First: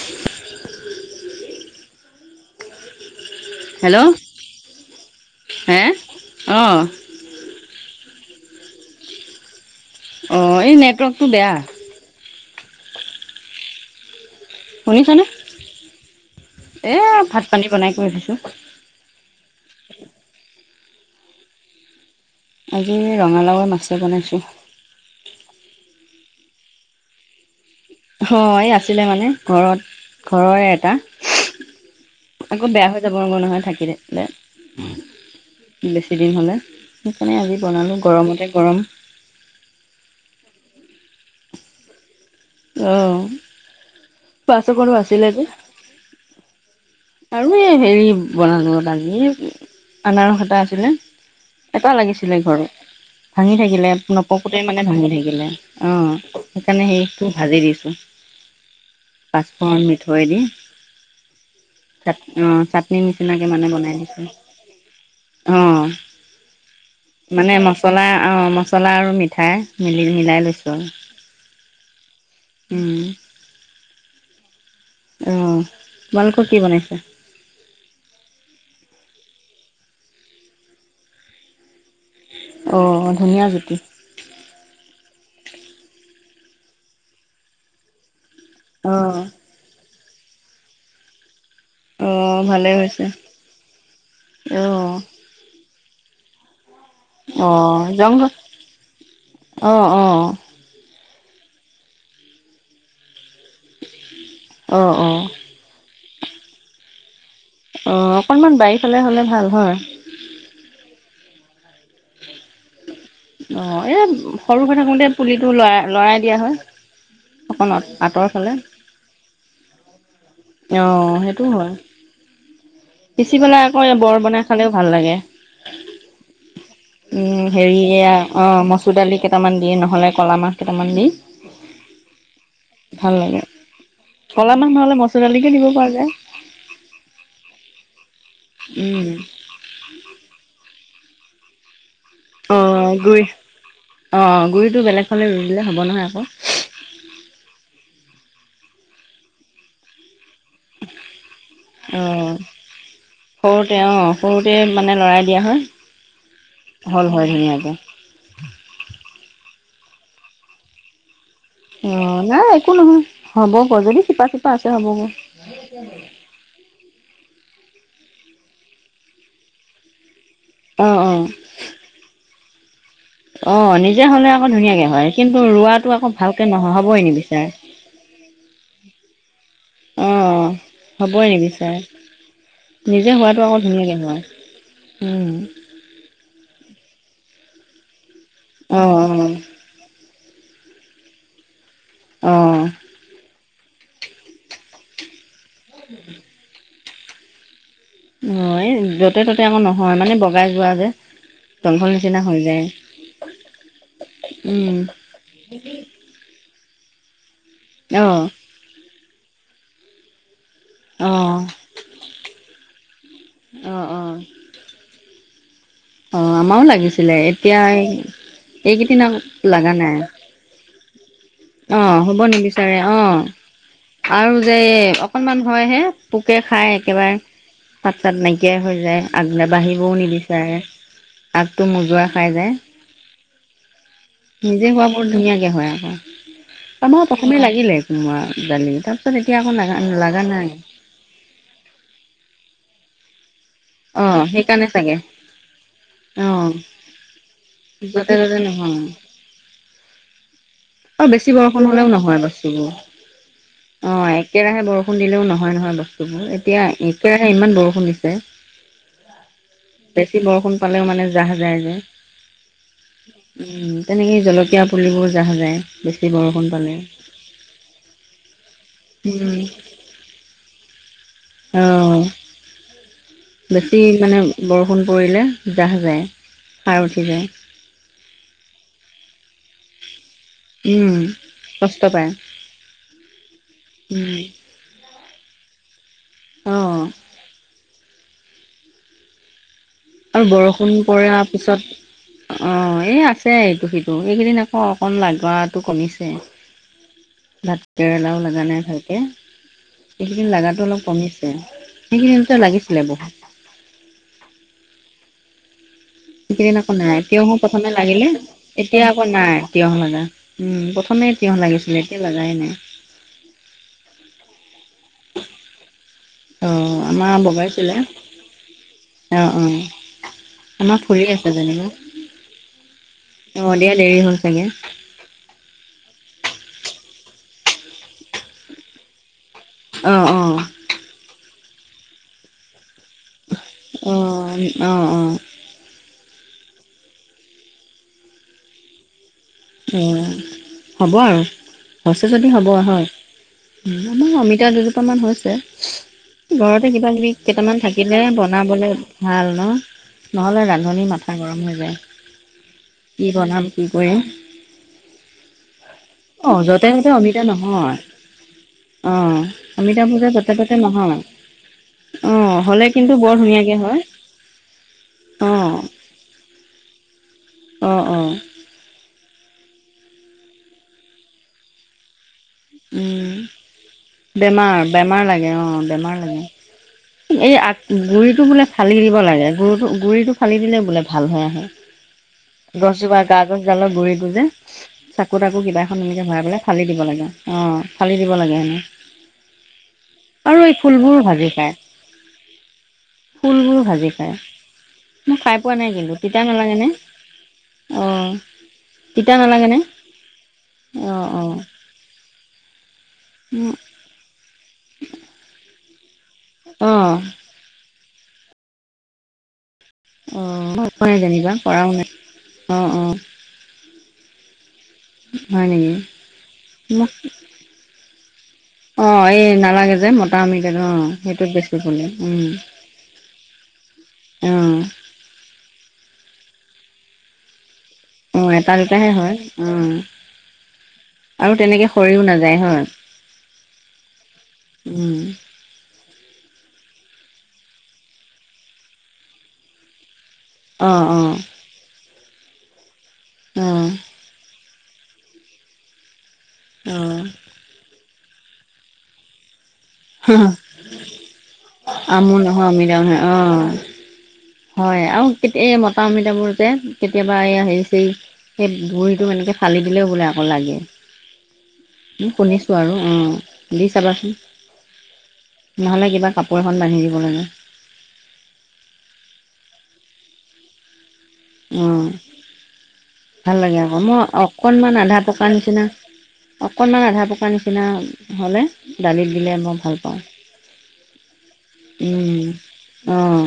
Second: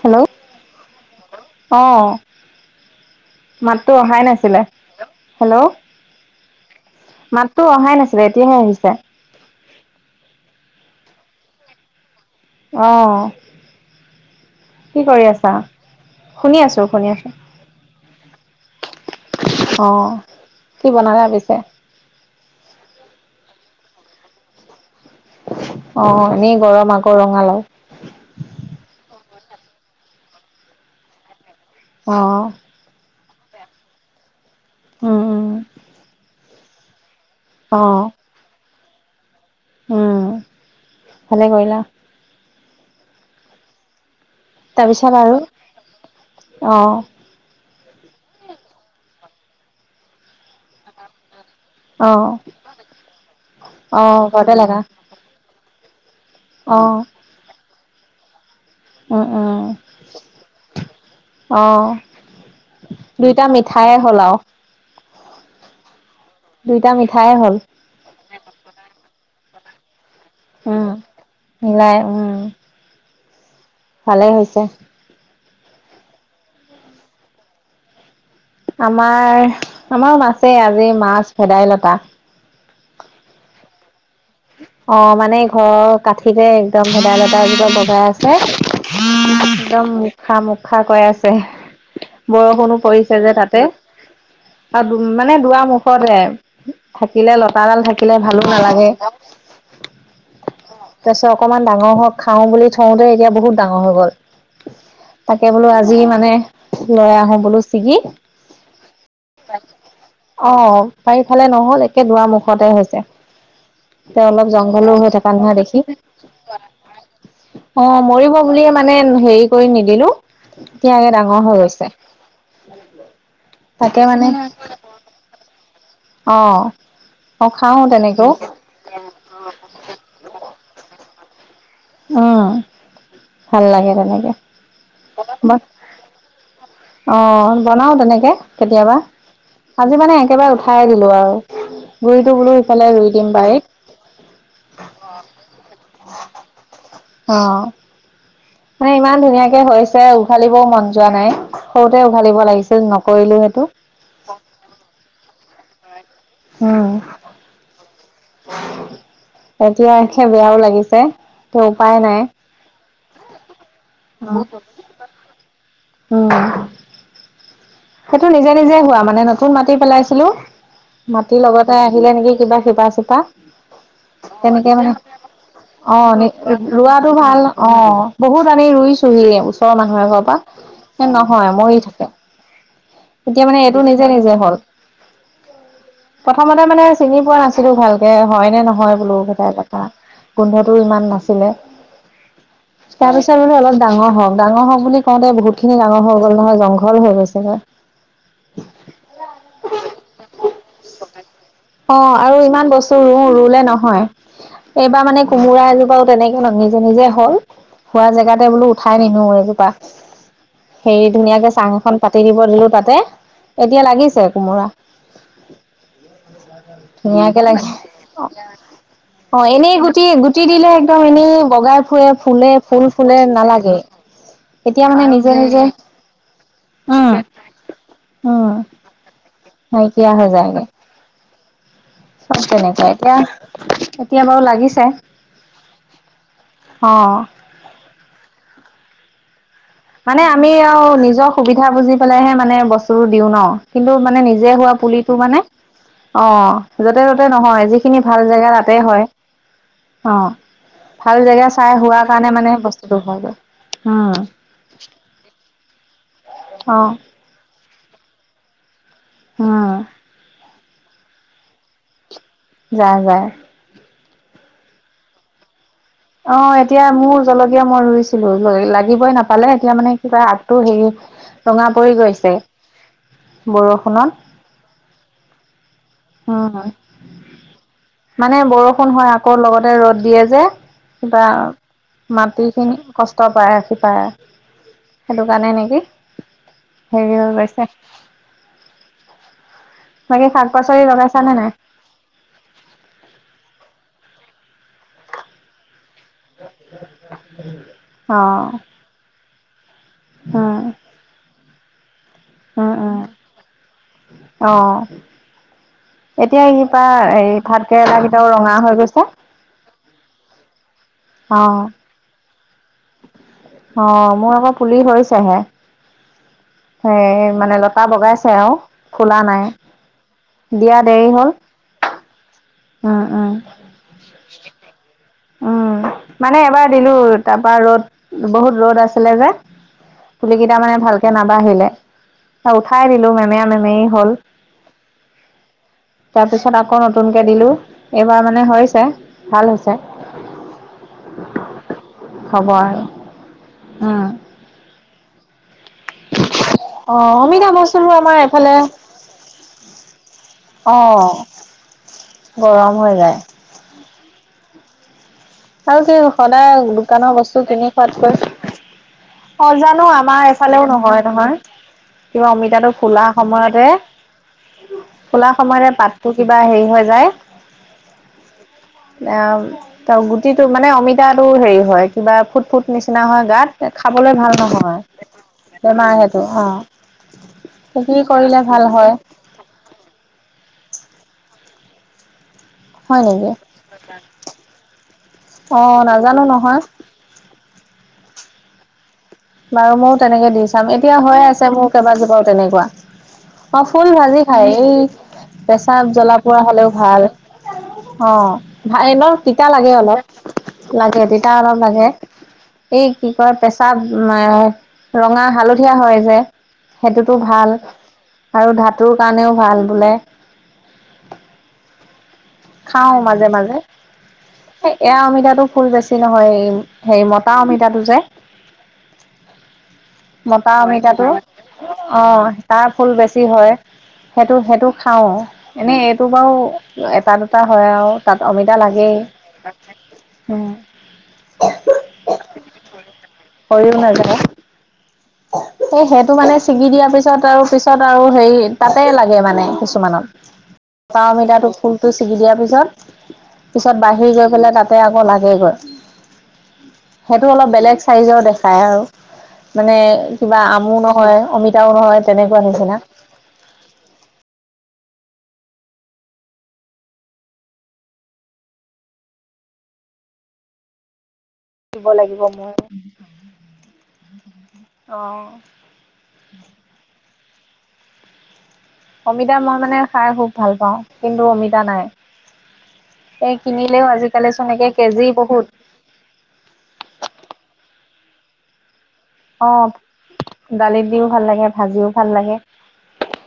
Hello অ'। মাতটো hello অহাই নাছিলে, হেল্ল', হে অঁ মাতটো অহাই নাছিল। এতিয়াহে আহিছে। অ এই নেটৱৰ্কটো বেয়া। অহ। কি শুনিছনে কৰি আছা শুনি আছো এ শুনি আছো। ভাত পানী বনাই কৰি থৈছোঁ অ কি বনালা পিছে? আজি ৰঙালাওৰ মাছেই বনাইছোঁ। অ', এনেই গৰম আকৌ ৰঙালাও। হয় আছিলে মানে ঘৰত ঘৰৰে এটা অ' আকৌ বেয়া হৈ যাবগৈ নহয় থাকিলে উম উম বেছিদিন হ'লে। সেইকাৰণে আজি বনালোঁ অ' গৰমতে গৰম উম ভালে কৰিলা। অ', পছ [unintelligible] কোনো তাৰপিছত আছিলে আৰু যে অ' আৰু এই হেৰি বনালোঁ লাগি আনাৰস এটা আছিলে। এটা অ' লাগিছিলে ঘৰত। ভাঙি থাকিলে অ' ঘৰতে নপকোতে লাগা মানে ভাঙি থাকিলে অ', সেইকাৰণে অ' সেইটো ভাজি দিছো। উম উম পাঁচফোৰন মিঠৈ দি। অ' অ', চাটনিৰ দুইটা নিচিনাকৈ মানে মিঠায়ে বনাই হ'ল দিছোঁ আৰু অ'। দুইটা মিঠায়ে হ'ল। মানে মছলা অ', মছলা আৰু মিঠাই, মিলি মিলাই দিছো উম মিলাই উম আৰু। ভালেই হৈছে। অ', তোমালোকৰ কি বনাইছে? আমাৰ, আমাৰো মাছেই আজি মাছ ভেদাইলতা। অ', ধুনীয়া জুতি। অ', মানে ঘৰৰ কাঠিতে একদম ভেদাইলতা এজোপা বগাই আছে অ' একদম মুখা মুখা কৈ আছে। অ' ভালে বৰষুণো হৈছে। পৰিছে যে তাতে আৰু অ' মানে দুৱাৰ মুখতে থাকিলে অ' লতাডাল থাকিলে জংঘল ভালো নালাগে। অ', অ'। তাৰপিছত অকমান ডাঙৰ হওঁক খাওঁ বুলি থওঁতে এতিয়া বহুত ডাঙৰ হৈ গ'ল অ' অ' তাকে বোলো আজি যি মানে ল'ৰা আহে চিগি, অ' অকনমান বাৰীফালে হ'লে ভাল হয়। অ', পাৰিফালে [unintelligible] নহ'ল দুৱাৰ মুখতে হৈছে অ' এই তে অলপ সৰু জংঘলো থাকোতে হৈ থকা পুলিটো নহয় দেখি লৰাই লৰাই দিয়া হয়। অকণ অ', আঁতৰ মৰিব ফালে। বুলিয়ে মানে হেৰি কৰি নিদিলো। এয়াকে অ' ডাঙৰ সেইটো হৈ হয়। গৈছে। পিচি পেলাই আকৌ তাকে বৰ মানে বনাই খালেও ভাল লাগে। অ অ উম খাও হেৰিয়া তেনেকেও অ', মচুৰ দালি কেইটামান দিয়ে নহ'লে কলা মাহ কেইটামান দি। আহ। ভাল লাগে ক'লা মাহ নহ'লে মচুৰ দালিকে বা দিব পৰা যায়। অ', বনাও তেনেকে। কেতিয়াবা উম। আজি মানে একেবাৰে উঠাই দিলো আৰু। গুৰিটো বোলো সিফালে অ' ৰুই গুৰি দিম অ' গুৰিটো বাৰীত। বেলেগ ফালে ৰুই দিলে হ'ব নহয় আকৌ। অ'। মানে ইমান ধুনীয়াকে হৈছে। উঘালিবও মন যোৱা নাই সৰুতে অ' উঘালিব লাগিছিল নকৰিলো সেইটো সৰুতে অ' সৰুতে মানে লৰাই দিয়া হয়। উম হল হৈ নীয়াকে। এতিয়া বেয়াও লাগিছে। ত উপায় অ', নাই একো নহয় হ'ব গৈ যদি শিপা-চিপা আছে হ'ব গৈ উম। সেইটো নিজে নিজে হোৱা মানে নতুন মাটি পেলাইছিলো অ' অ'। মাটি লগতে আহিলে নেকি কিবা শিপা অ' নিজে হ'লে আকৌ তেনেকে ধুনীয়াকে মানে হয়, কিন্তু ৰোৱাটো আকৌ অ', ভালকে নহয় হ'বই ৰোৱাটো ভাল নিবিচাৰে। অ'। বহুত আনি ৰুইছোহি ওচৰৰ মানুহ এঘৰৰ অ' পৰা হ'বই নহয় মৰি নিবিচাৰে। থাকে। নিজে হোৱাটো এতিয়া আকৌ মানে এইটো ধুনীয়াকে নিজে হয়। নিজে হ'ল। প্ৰথমতে মানে চিনি পোৱা নাছিলো ভালকে হয় নে অ অ নহয় বোলো সটাই [unintelligible] কথা গোন্ধটো ইমান নাছিলে, অ তাৰপিছত মানে কিন্তু অলপ ডাঙৰ হওঁক, ডাঙৰ হওঁক বুলি কওঁতে বহুত খিনি ডাঙৰ হৈ গ'ল নহয়। জংঘল হৈ গৈছে গৈ অ', য'তে ত'তে আকৌ নহয়। মানে বগাই যোৱা যে জংঘল অ', নিচিনা আৰু হৈ যায়। ইমান বস্তু ৰুউ ৰুলে নহয় এইবাৰ মানে কোমোৰা এজোপাওঁ তেনেকে [unintelligible] নিজে, নিজে হ'ল অ হোৱা জেগাতে বোলো উঠাই নিনো এজোপা। অ হেৰি ধুনীয়াকে অ চাং এখন পাতি দিব দিলোঁ তাতে, এতিয়া অ লাগিছে কোমোৰা। [inaudible] অ আমাৰো লাগিছিলে ধুনাকে এতিয়া লাগিছে এইকেইদিন অ' লগা এনেই নাই গুটি, গুটি দিলে একদম, এনেই অ বগাই ফুৰে হ'ব ফুলে নিবিচাৰে ফুল অ ফুলে নালাগে আৰু যে এতিয়া মানে নিজে অকনমান নিজে হয় হে পোকে খাই উম একেবাৰে পাত-চাত উম নাইকিয়াই হৈ যায় আগ নাবাঢ়িবও নাইকিয়া হৈ নিবিচাৰে যায়গে টো মোজোৰা খাই চব যায়। তেনেকুৱা এতিয়া এতিয়া বাৰু নিজে লাগিছে হোৱাবোৰ ধুনীয়াকৈ হয় আকৌ অ আমাৰো প্ৰথমে লাগিলে কোমোৰা জালি, তাৰ পিছত এতিয়া আকৌ নাই। লগা মানে লগা আমি আৰু নিজৰ সুবিধা বুজি পেলাইহে মানে বস্তুোবোৰ দিওঁ ন' কিন্তু মানে অ' নিজে সেইকাৰণে হোৱা চাগে পুলিটো মানে অ', য'তে ত'তে নহয় যিখিনি য'তে ভাল ত'তে জেগা নহয়। তাতে হয়। অ' অ', ভাল বেছি জেগা বৰষুণ চাই হ'লেও হোৱা নহয় কাৰণে মানে বস্তুবোৰ বস্তুটো হয়গৈ। অ' একেৰাহে বৰষু বৰষুণ দিলেওঁ নহয়, নহয় বস্তুবোৰ এতিয়া অ', একে ইমান বৰষুণ দিছে। বেছি বৰষুণ পালেও মানে জাহ যায় যে জাহ যায়। উম, তেনেকেই জলকীয়া পুলিবোৰ যাহ যায় বেছি অ বৰষুণ পালে এতিয়া মোৰ জলকীয়া মই ৰুইছিলো লাগিবই উম, নাপালে এতিয়া মানে কিবা আগটো হেৰি ৰঙা অ পৰি গৈছে বেছি বৰষুণত। মানে বৰষুণ পৰিলে যাহ যায় উ, হয়। সাৰ উঠি যায় মানে বৰষুণ হয় আকৌ লগত ৰ'দ দিয়ে যে উম, কিবা কষ্ট পায় মাটি খিনি কষ্ট পায় শিপায়ে। উম, সেইটো কাৰণে নেকি অ'। হেৰি হৈ গৈছে। আৰু বাকী শাক বৰষুণ পাচলি পৰা লগাইছানে নাই? পিছত অ, এ আছে এইটো সিটো তো এইকিদিন ন আকৌ অকমান লাগোৱাটো কমিছে। ভাত কেৰেলাও লাগা অ'। নাই ভালকে। এইকেইদিন লাগাটো উম, অলপ কমিছে। সেইগিদিনতে উম, লাগিছিলে উম, বহুত। অ'। এতিয়া একিদিন আক' ইপা নাই হেৰি তিয়হো ভাত প্ৰথমে কেৰেলা লাগিলে, কেইটাও ৰঙা হৈ এতিয়া গৈছে। আকৌ নাই তিয়হ লাগা। উম, প্ৰথমে তিয়হ অ', লাগিছিলে এতিয়া লাগাই নাই। হৈছে হে। অ সেই আমাৰ মানে বগাইছিলে লতা বগাইছে আৰু অ ফুলা অ নাই। দিয়া আমাৰ ফুলি দেৰি হ'ল। আছে যেনিবা। উম, উম, অ, দিয়া দেৰি হ'ল চাগে। উম, মানে এবাৰ দিলো তাপা ৰ'দ বহুত ৰ'দ আছিলে যে অ অ পুলি কিটা মানে ভালকে নাবাঢ়িলে খাই দিলোঁ মেমেয়া, মেমেয়ী অ হ'ল। অ অ তাৰপিছত আকৌ নতুনকে দিলোঁ, এইবাৰ মানে হৈছে। ভাল হৈছে উম, হ'ব আৰু হৈছে যদি হ'ব, হয়। উম, আমা অমিতা দুজোপামান হৈছে। ঘৰতে কিবা কিবি অ', অমিতা কেইটামান বস্তুবোৰ থাকিলে আমাৰ এইফালে বনাবলে ভাল ন? নহ'লে ৰান্ধনি মাথা অ', গৰম হৈ যায়। গৰম হৈ কি যায়। বনাম, কি কৰিম। আৰু কি অ সদায় য'তে ত'তে দোকানৰ অমিতা বস্তু কিনি নহয় খোৱাতকৈ অ অ, জানো অমিতাবোৰ যে আমাৰ য'তে ত'তে এফালেও নহয়, নহয়। অ কিবা হ'লে অমিতাটো কিন্তু ফুলা বৰ ধুনীয়াকে সময়তে হয় অ ফুলা সময়তে পাতটো কিবা হেৰি হৈ যায়। অ, অ। এয়া ত' গুটিটো মানে অমিতাটো হেয়ি হয়, কিবা ফুট, ফুট নিচিনা উম হয়, গাত। খাবলে ভাল বেমাৰ নহয়, বেমাৰ লাগে অ বেমাৰ হেটো লাগে অ'। এই আগ সেইখিনি গুৰিটো কৰিলে বোলে ভাল ফালি হয়, দিব লাগে, গুৰুটো-গুৰিটো ফালি দিলে বোলে ভালহে আহে। গছজোপা হয় গা নেকি? গছডালৰ গুৰিটো যে, চাকু তাকু কিবা এখন অ', এনেকে ভৰাই নাজানো পেলাই নহয় ফালি দিব লাগে। অ', ফালি দিব লাগে হেনো। বাৰু মও তেনেকে আৰু দি এই চাম, এতিয়া ফুলবোৰো হৈ ভাজি আছে খায় মোৰ কেবাজোপাও তেনেকুৱা। অ', ফুল ভাজি খায়, মই খাই এই পোৱা নাই পেচাব কিন্তু জ্বলা তিতা পুৰা নালাগেনে হ'লেও ভাল। অঁ অ', ভাই ন' তিতা লাগে অলপ। লাগে, অঁ তিতা অঁ অলপ লাগে। এই কি কয়, পেচাব এ, ৰঙা, হালধীয়া হয় যে, অঁ সেটোতো ভাল, আৰু ধাতুৰ কাৰণেও ভাল। বোলে অ', [unintelligible] যেনিবা কৰাও নাই। অঁ অঁ খাওঁ মাজে, মাজে। এ-এইয়া অমিতাটো হয় ফুল নেকি বেছি নহয়, এই‌ মোক হেই মতা অমিতাটো যে অঁ এই নালাগে যে মতা অমিতাত অঁ অমিতাটো সেইটোত বেছি ফুলে অ', তাৰ ফুল বেছি হয়। সেটো, অঁ সেটো খাওঁ এনেই এইটো বাউ এটা, দু অ', এটা, দুটাহে হয়, অ'। উম আৰু তেনেকে সৰিও নাযায় হয়। সৰিও নেযায়। এ, সেটো মানে ছিগি দিয়াৰ পিছত আৰু পিছত আৰু হেৰি তাতে লাগে মানে কিছুমানত। অঁ বা অঁ অমিতাটো ফুলটো ছিগি দিয়াৰ পিছত, পিছত বাঢ়ি গৈ পেলাই তাত তাতে আকৌ লাগেগৈ, অঁ সেইটো অলপ বেলেগ চাইজৰ দেখায় আৰু। মানে অঁ কিবা আমো নহয়, অমিতাও নহয় আমু তেনেকুৱা অমিতা নিচিনা। নহয় অ', হয় আৰু কেতিয়া এই মতা অমিতাবোৰ যে কেতিয়াবা এয়া হেৰি চেৰি সেই গুড়িটো এনেকে ফালি দিলেও বোলে আকৌ লাগে। দিব মই লাগিব শুনিছোঁ আৰু অ', দি চাবাচোন। অ নহ'লে কিবা কাপোৰ এখন বান্ধি দিব লাগে। অমিতা মই মানে খাই খুব ভাল পাওঁ কিন্তু অমিতা নাই। অ', এই ভাল লাগে আকৌ, কিনিলেও মই আজিকালি চোন একে অকনমান আধা কেজি পকা বহুত নিচিনা অকণমান আধা পকাৰ নিচিনা হ'লে দালিত দিলে অ মই ভাল পাওঁ। দালিত দিও ভাল লাগে ভাজিও ভাল উম, লাগে অ',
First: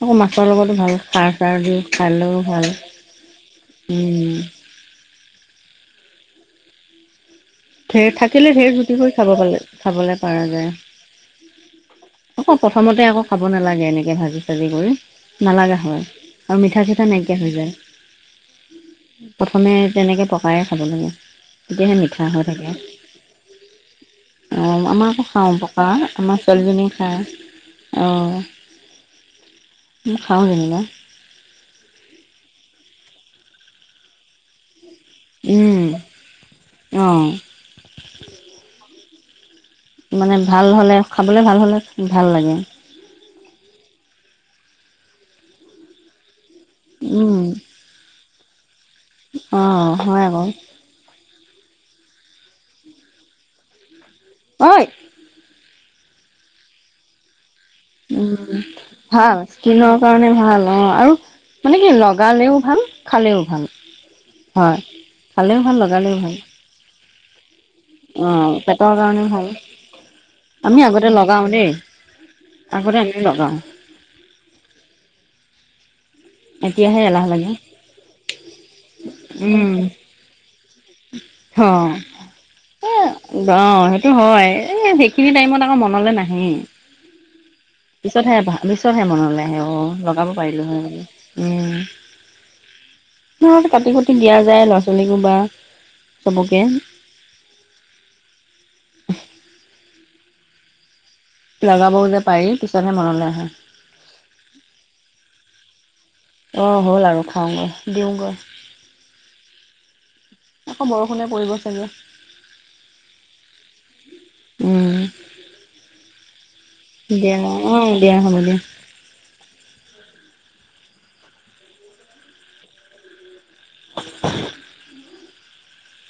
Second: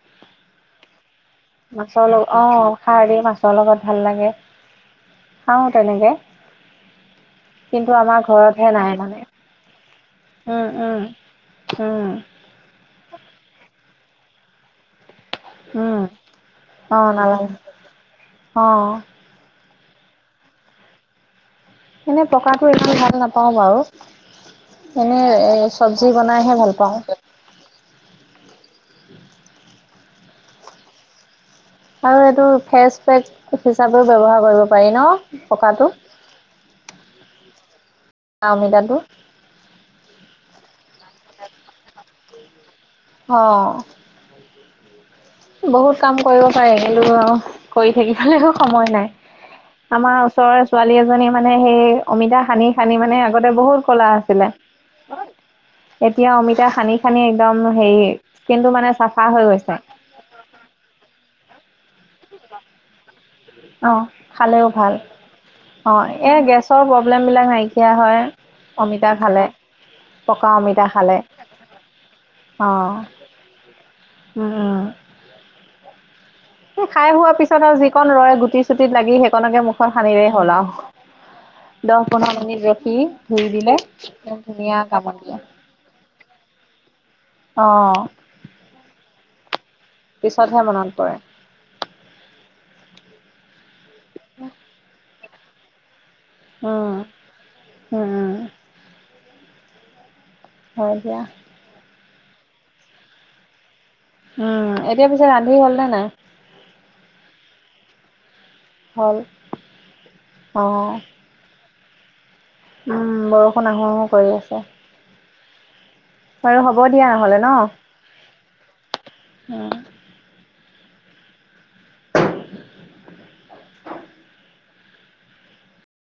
আকৌ মাছৰ লগটো ভাল। খাৰ চাৰ দি মাছৰ খালেও লগত ভাল অ', খাৰ দি মাছৰ লগত ভাল উম, লাগে, খাওঁ তেনেকে। কিন্তু ঢেৰ আমাৰ থাকিলে, ঢেৰ ঘৰতহে নাই জুতি কৰি মানে খাব পে-খাবলৈ পাৰা উম যায়। উম উম আকৌ প্ৰথমতে আকৌ খাব নালাগে এনেকে ভাজি চাজি কৰি। নালাগা উম হয় আৰু মিঠা অ চিঠা নাইকিয়া নালাগে হৈ যায়, অ প্ৰথমে তেনেকৈ প্ৰকাৰে খাব লাগে, তেতিয়াহে এনে মিঠা হৈ থাকে পকাটো একো ভাল নাপাওঁ বাৰু অঁ আমাৰ আকৌ খাওঁ এনেই পকা চব্জি আমাৰ বনাইহে ভাল ছোৱালীজনীয়ে পাওঁ। [inaudible] খায় দে পাওঁনলে। আৰু এইটো ফেচ পেক হিচাপেও ব্যৱহাৰ কৰিবাৰ। পাৰি ন পকাটো। অঁ আ, অমিতাটো। মানে ভাল হ'লে, খাবলৈ ভাল হ'লে ভাল লাগে। অ'। বহুত কাম কৰিব। হয় কিন্তু কৰি থাকিবলৈও সময় নাই, অঁ আমাৰ হয় আকৌ ওচৰৰ ছোৱালী এজনী মানে সেই অমিতা সানি - সানি মানে আগতে বহুত কলা আছিলে। ঐ এতিয়া অমিতা খানি খানি এক। উম ভাল হৈ গৈছে। স্কিনৰ কাৰণে ভাল। অ আৰু মানে কি লগালেও ভাল খালেও ভাল। অঁ খালেও হয় ভাল খালেও ভাল অঁ লগালেও ভাল এই গেছৰ প্ৰব্লেমবিলাক নাইকি। এতিয়া হয় অ', পেটৰ অমিতা কাৰণে খালে ভাল। পকা আমি অমিতা আগতে খালে। লগাও দেই, অঁ আগতে আমি লগাও, উম উম। স এতিয়াহে খাই এলাহ হোৱা লাগে। পিছত আৰু যিকন ৰয় গুটি চুটিত লাগি সেইকণকে উম, মুখত সানিৰে হ'ল আৰু। অ এ ধুই অ দিলে সেইটো একদম হয় এ ধুনীয়া কামত সেইখিনি দিয়ে। টাইমত আকৌ মনত। লে নাহি। [inaudible] পিছতহে পিছতহে মনলৈ আহে অ লগাব পিছতহে পাৰিলো হে মনত বুলি। পৰে ঘৰত কাটি কুতি দিয়া যায় ল'ৰা ছোৱালীকো বা। চবকে। উম উম উম। [inaudible] হয় দিয়া। লগাবও যে পাৰি পিছতহে মনলৈ আহে। অহ এতিয়া পিছে ৰান্ধি হল নে নাই অ হ'ল আৰু খাওগৈ দিওগৈ হ'ল আকৌ অঁ। বৰষুণে পৰিব চাগে উম বৰষুণ আহো আহো কৰি আছে উম, বাৰু হ'ব দিয়া নহ'লে অ', দিয়া হ'ব দিয়া। ন উম [unintelligible]